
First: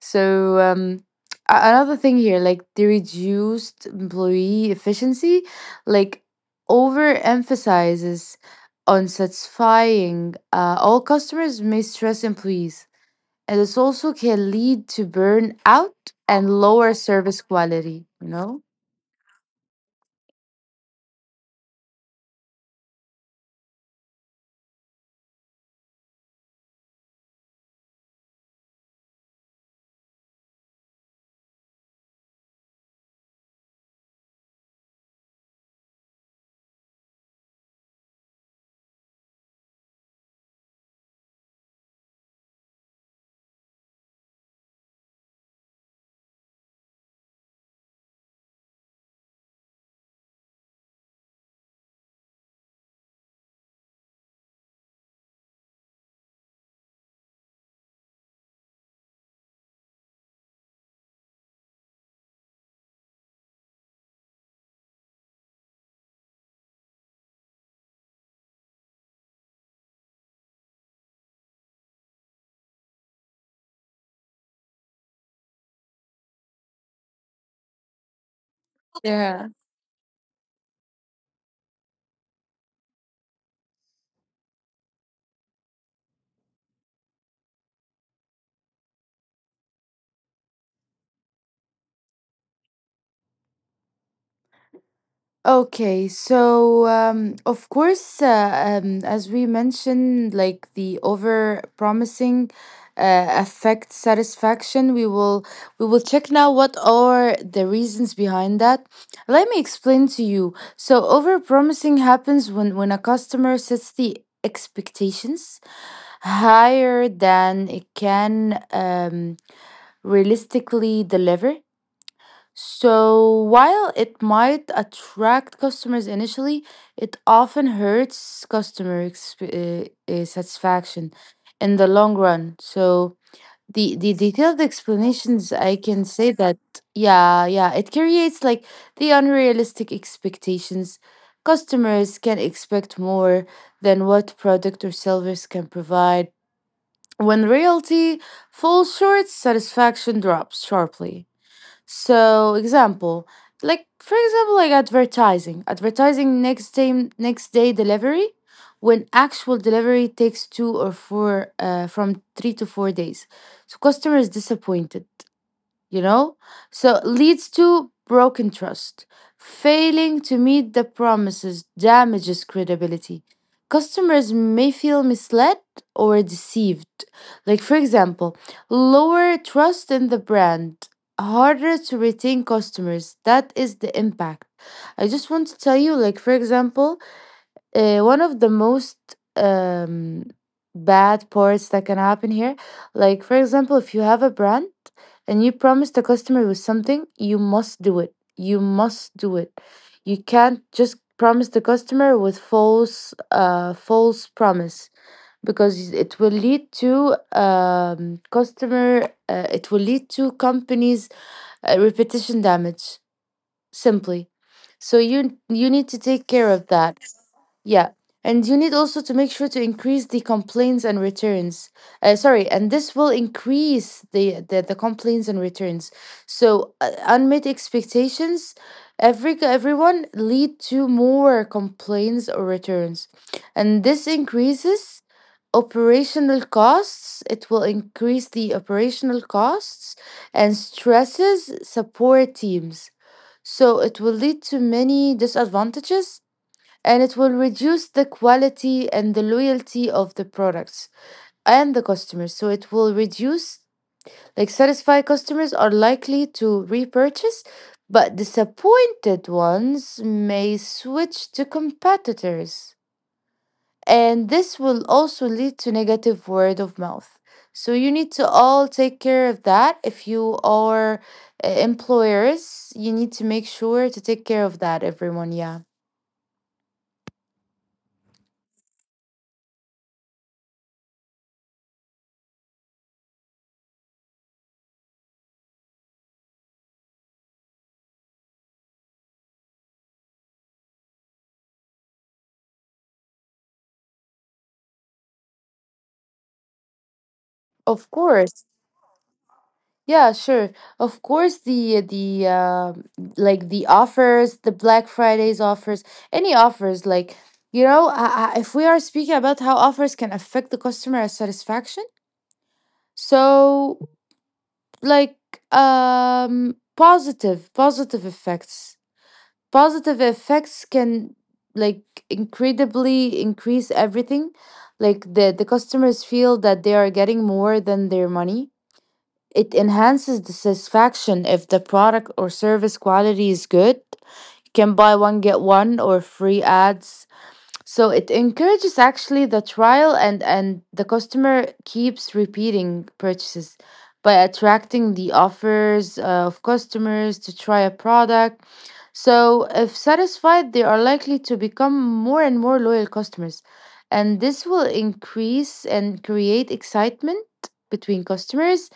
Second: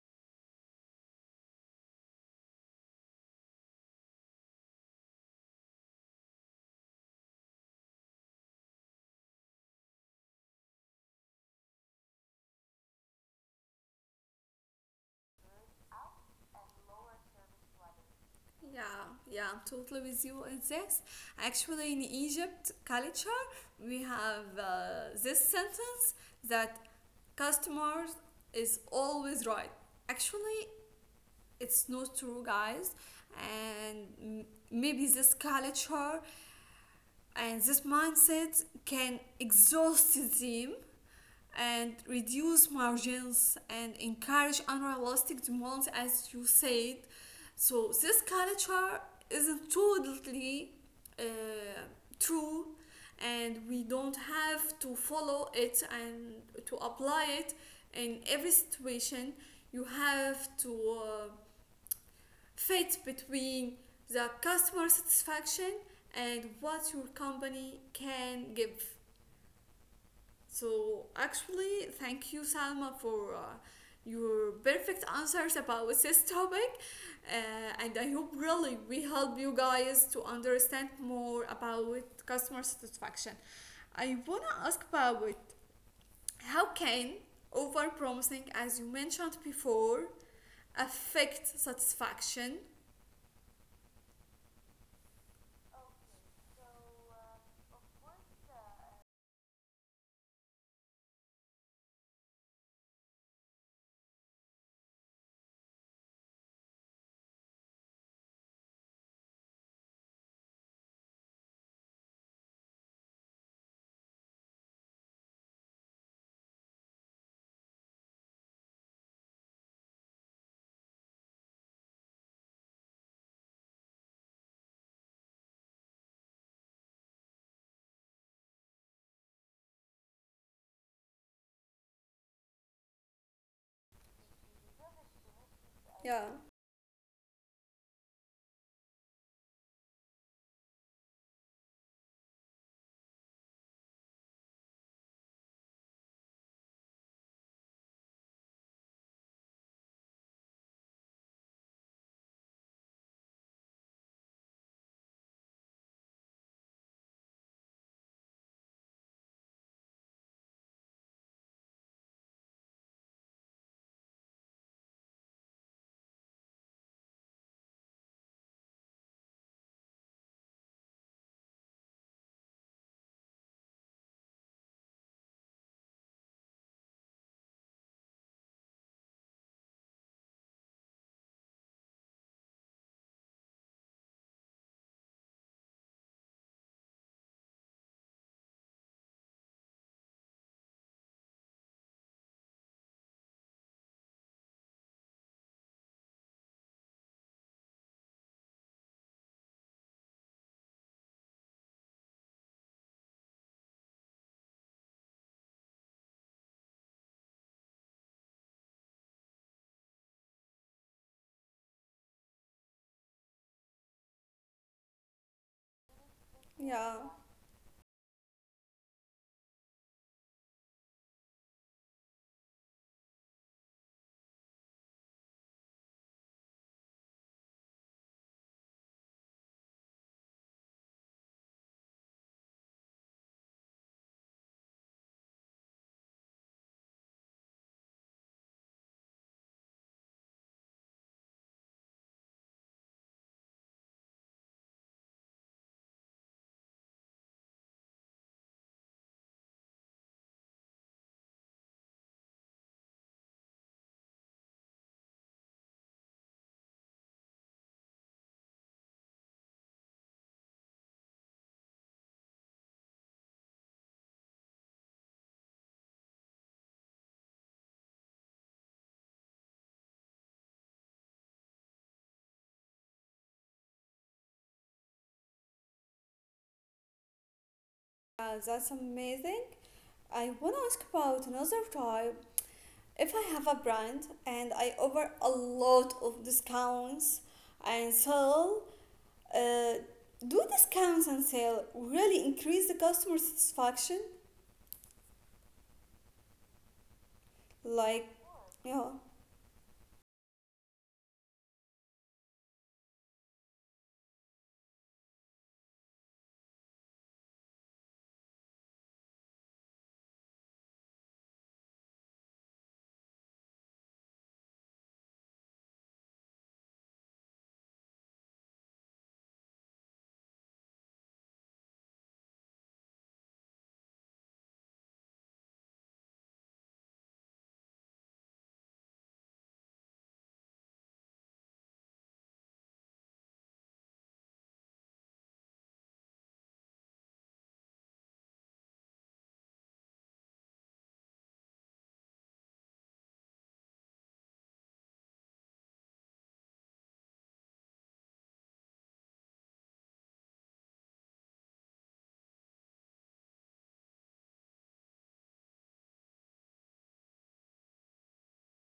Speaker 2: So, another thing here, like the reduced employee efficiency, like overemphasizes on satisfying all customers may stress employees. And this also can lead to burnout and lower service quality, you know?
Speaker 1: Yeah, yeah, I'm totally with you on this. Actually, in Egypt culture, we have this sentence that customers is always right. Actually, it's not true, guys. And maybe this culture and this mindset can exhaust them and reduce margins and encourage unrealistic demands as you said. So this culture isn't totally uh, true, and we don't have to follow it and to apply it in every situation. You have to fit between the customer satisfaction and what your company can give. So, actually, thank you, Salma, for your perfect answers about this topic. And I hope really we help
Speaker 2: Yeah.
Speaker 1: you guys to understand more about customer satisfaction. I want to ask about how can overpromising, as you mentioned before, affect satisfaction?
Speaker 2: Okay, so of course, as we mentioned, like the over promising affect satisfaction, we will check now what are the reasons behind that. Let me explain to you. So over promising happens when a customer sets the expectations higher than it can realistically deliver. So, while it might attract customers initially, it often hurts customer satisfaction in the long run. So, the detailed explanations, I can
Speaker 1: Yeah,
Speaker 2: say that, yeah, yeah, it creates like the unrealistic expectations. Customers can expect more than what product or service can provide. When reality falls short, satisfaction drops sharply. So, example, like for example, like advertising next day delivery, when actual delivery takes two or four, from 3 to 4 days. So customer is disappointed, you know? So leads to broken trust. Failing to meet the promises damages credibility. Customers may feel misled or deceived. Like, for example, lower trust in the brand, harder to retain customers. That is the impact. I just want to tell you, like, for example, one of the most um, bad parts that can happen here. Like, for example, if you have a brand and you promise the customer with something, you must do it. You must do it. You can't just promise the customer with false promise, because it will lead to customer. It will lead to companies' repetition damage. Simply, so you need to take care of
Speaker 1: yeah.
Speaker 2: that, yeah. And you need also to make sure to increase the complaints and returns. Sorry, and This will increase the complaints and returns. So unmet expectations, everyone lead to more complaints or returns, and this increases operational costs. It will increase the operational costs and stresses support teams. So it will lead to many disadvantages, and it will reduce the quality and the loyalty of the products and the customers. So it will reduce, like, satisfied customers are likely to repurchase, but disappointed ones may switch to competitors. And this will also lead to negative word of mouth. So you need to all take care of that. If you are employers, you need to make sure to take care of that, everyone. Yeah.
Speaker 1: Yeah, that's amazing. I want to ask about another type. If I have a brand and I offer a lot of discounts and sell, uh, do discounts and sale really increase the customer satisfaction?
Speaker 2: Of
Speaker 1: Like,
Speaker 2: course.
Speaker 1: yeah.
Speaker 2: Yeah, sure. Of course, the like the offers, the Black Fridays offers, any offers, like you know, if we are speaking about how offers can affect the customer satisfaction, so like, um positive positive effects, positive effects can like incredibly increase everything, like the customers feel that they are getting more than their money. It enhances the satisfaction if the product or service quality is good. You can buy one, get one, or free ads. So it encourages actually the trial, and the customer keeps repeating purchases by attracting the offers of customers to try a product. So if satisfied, they are likely to become more and more loyal customers. And this will increase and create excitement between customers,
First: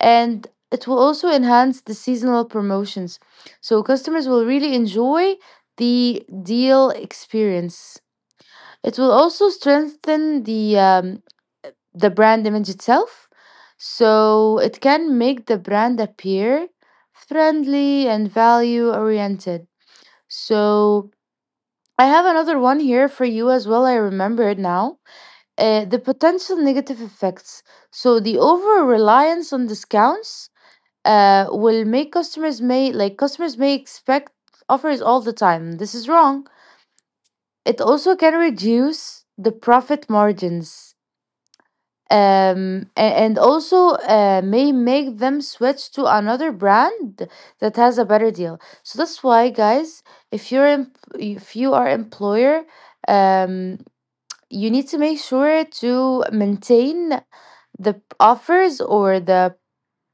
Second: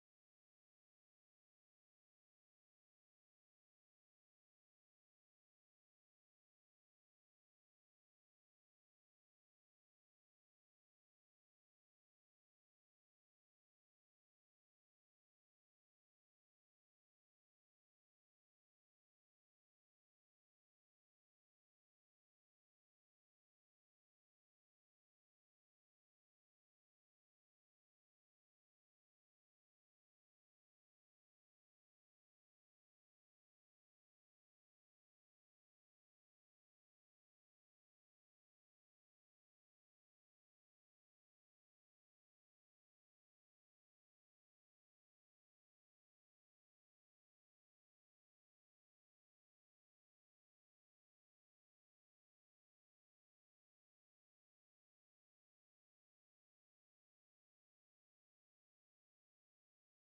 Speaker 2: and it will also enhance the seasonal promotions. So customers will really enjoy the deal experience. It will also strengthen the brand image itself. So it can make the brand appear friendly and value oriented. So I have another one here for you as well. I remember it now. The potential negative effects. So the over reliance on discounts will make customers may expect offers all the time. This is wrong. It also can reduce the profit margins, and also may make them switch to another brand that has a better deal. So that's why, guys, if you're em- if you are employer, um, you need to make sure to maintain the offers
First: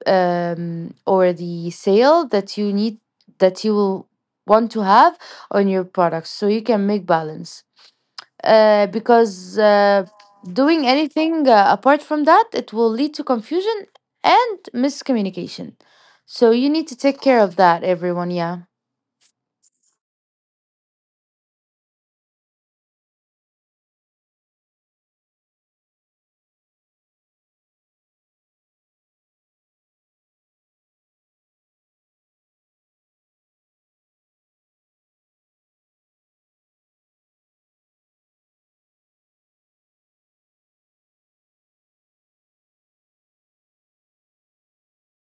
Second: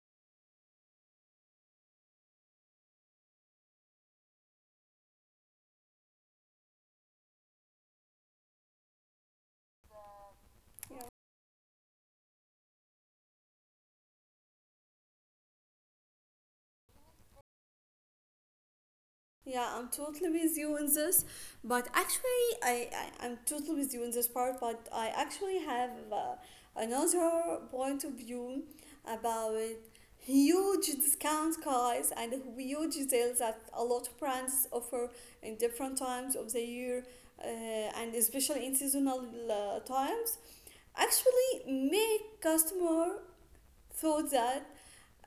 Speaker 2: or the sale that you need that you will want to have on your products, so you can make balance, because doing anything apart from that, it will lead to confusion and miscommunication. So you need to take care of that, everyone, yeah.
Speaker 1: Yeah, I'm totally with you in this, but actually, I I'm totally with you in this part. But I actually have another point of view about huge discount cards and huge deals that a lot of brands offer in different times of the year, and especially in seasonal times, actually make customer so that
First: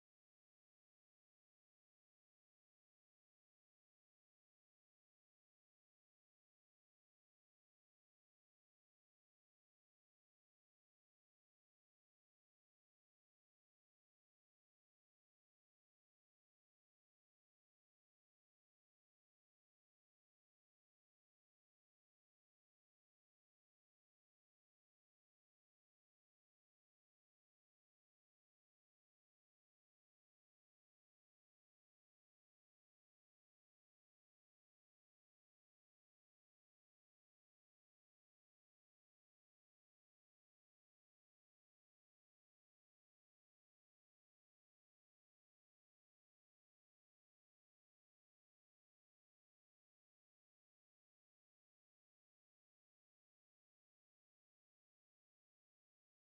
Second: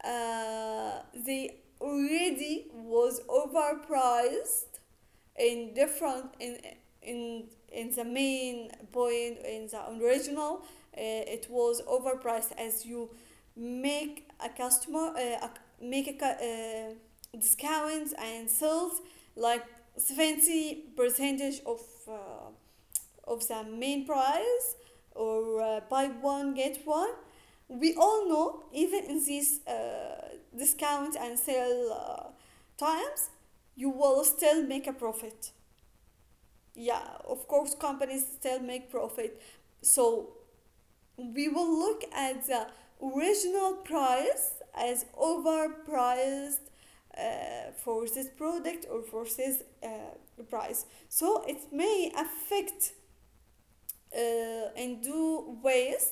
Speaker 1: they already was overpriced in different in in the main point in the original, it was overpriced. As you make a customer make a cu- discounts and sales like 70 percentage uh, of the main price, or buy one get one. We all know even in these discount and sale time you will still make a profit. Yeah, of course companies still make profit. So we will look at the original price as overpriced for this product or for this price. So it may affect in two ways.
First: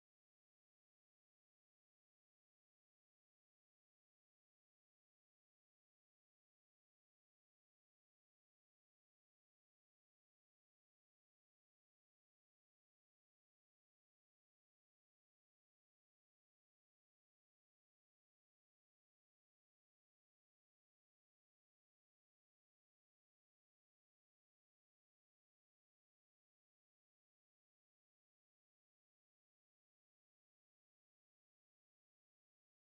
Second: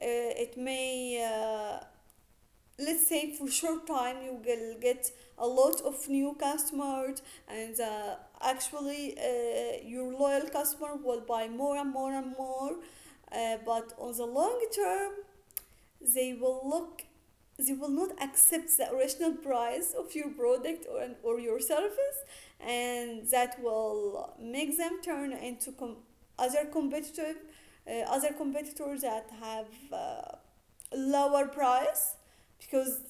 Speaker 1: It may let's say, for short time, you will get a lot of new customers, and actually your loyal customer will buy more and more and more. But on the long term, they will look, they will not accept the original price of your product or your service, and that will make them turn into other competitive, other competitors that have uh, lower price, because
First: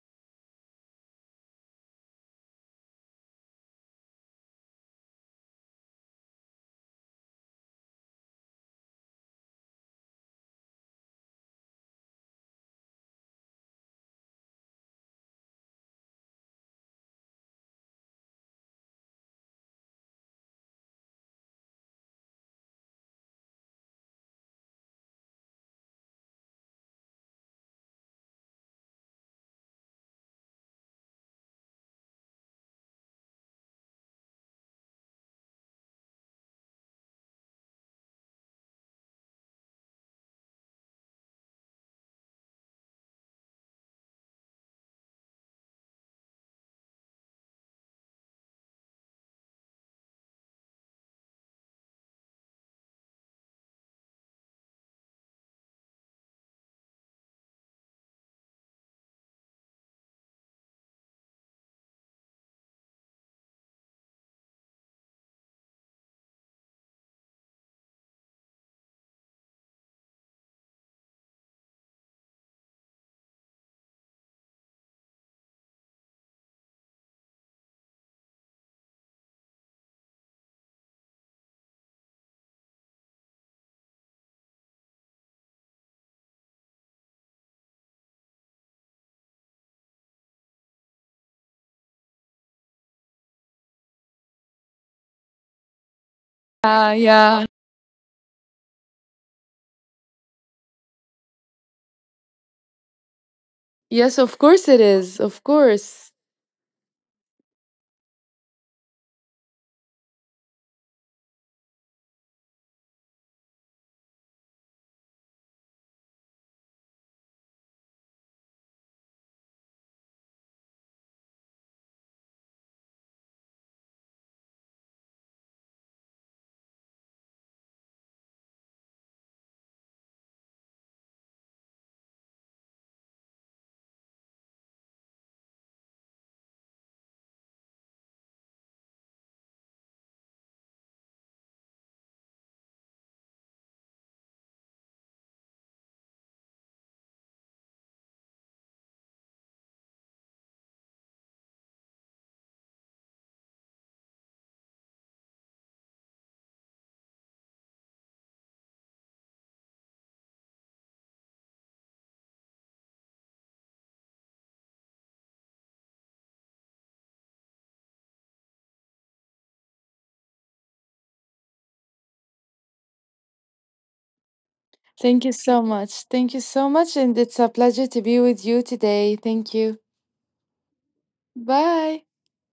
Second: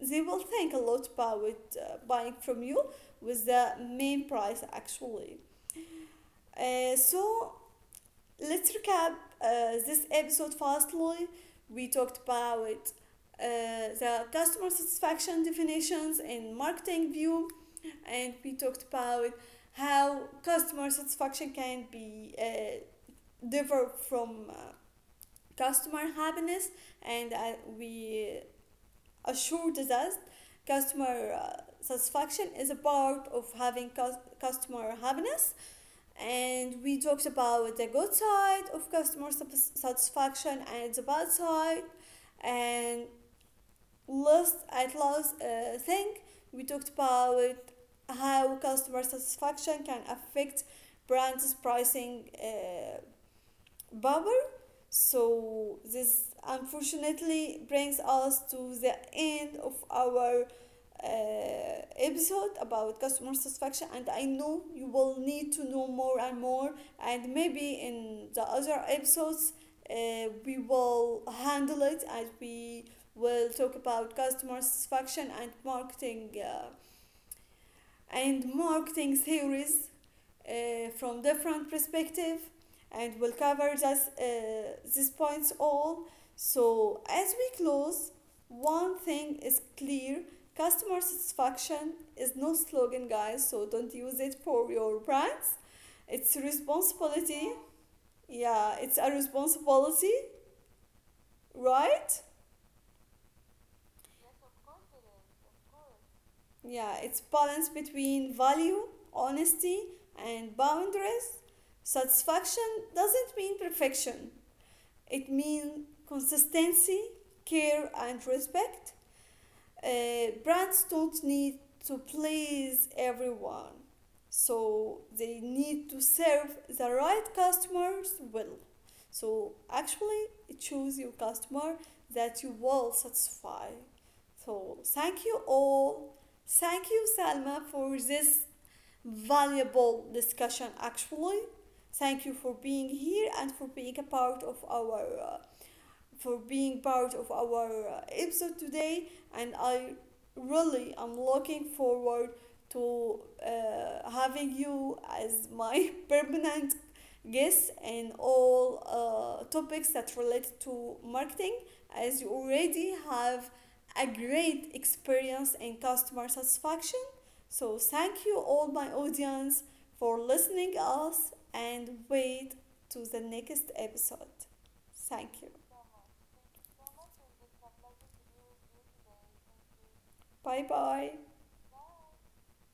Speaker 1: they will think a lot about buying from you with the main price actually. So let's recap this episode fastly. We talked about the customer satisfaction definitions in marketing view, and we talked about how customer satisfaction can be differ from customer happiness, and we assured us customer satisfaction is a part of having customer happiness, and we talked about the good side of customer satisfaction and the bad side, and last, at last thing, we talked about how customer satisfaction can affect brands pricing power. So, this unfortunately brings us to the end of our episode about customer satisfaction. And I know you will need to know more and more. And maybe in the other episodes, uh, we will handle it, and we will talk about customer satisfaction and marketing and marketing theories from different perspective, and we'll cover just these points all. So as we close, one thing is clear: customer satisfaction is no slogan, guys, so don't use it for your brands. It's
Speaker 2: Yeah.
Speaker 1: responsibility. Yeah, it's a responsibility, right?
Speaker 2: Yes, of course it is. Of course.
Speaker 1: Yeah, it's balance between value, honesty, and boundaries. Satisfaction doesn't mean perfection. It means consistency, care, and respect. Brands don't need to please everyone, so they need to serve the right customers well. So actually, choose your customer that you will satisfy. So thank you all. Thank you, Salma, for this valuable discussion. Actually, thank you for being here and for being a part of our for being part of our episode today, and I really am looking forward to having you as my permanent guest in all topics that relate to marketing, as you already have a great experience in customer satisfaction. So thank you all my audience for listening us and wait to the next episode.
Speaker 2: Thank you
Speaker 1: Thank you.
Speaker 2: so much. Thank you so much. And it's a pleasure to be with you today. Thank you.
Speaker 1: Bye bye.
Speaker 2: Bye.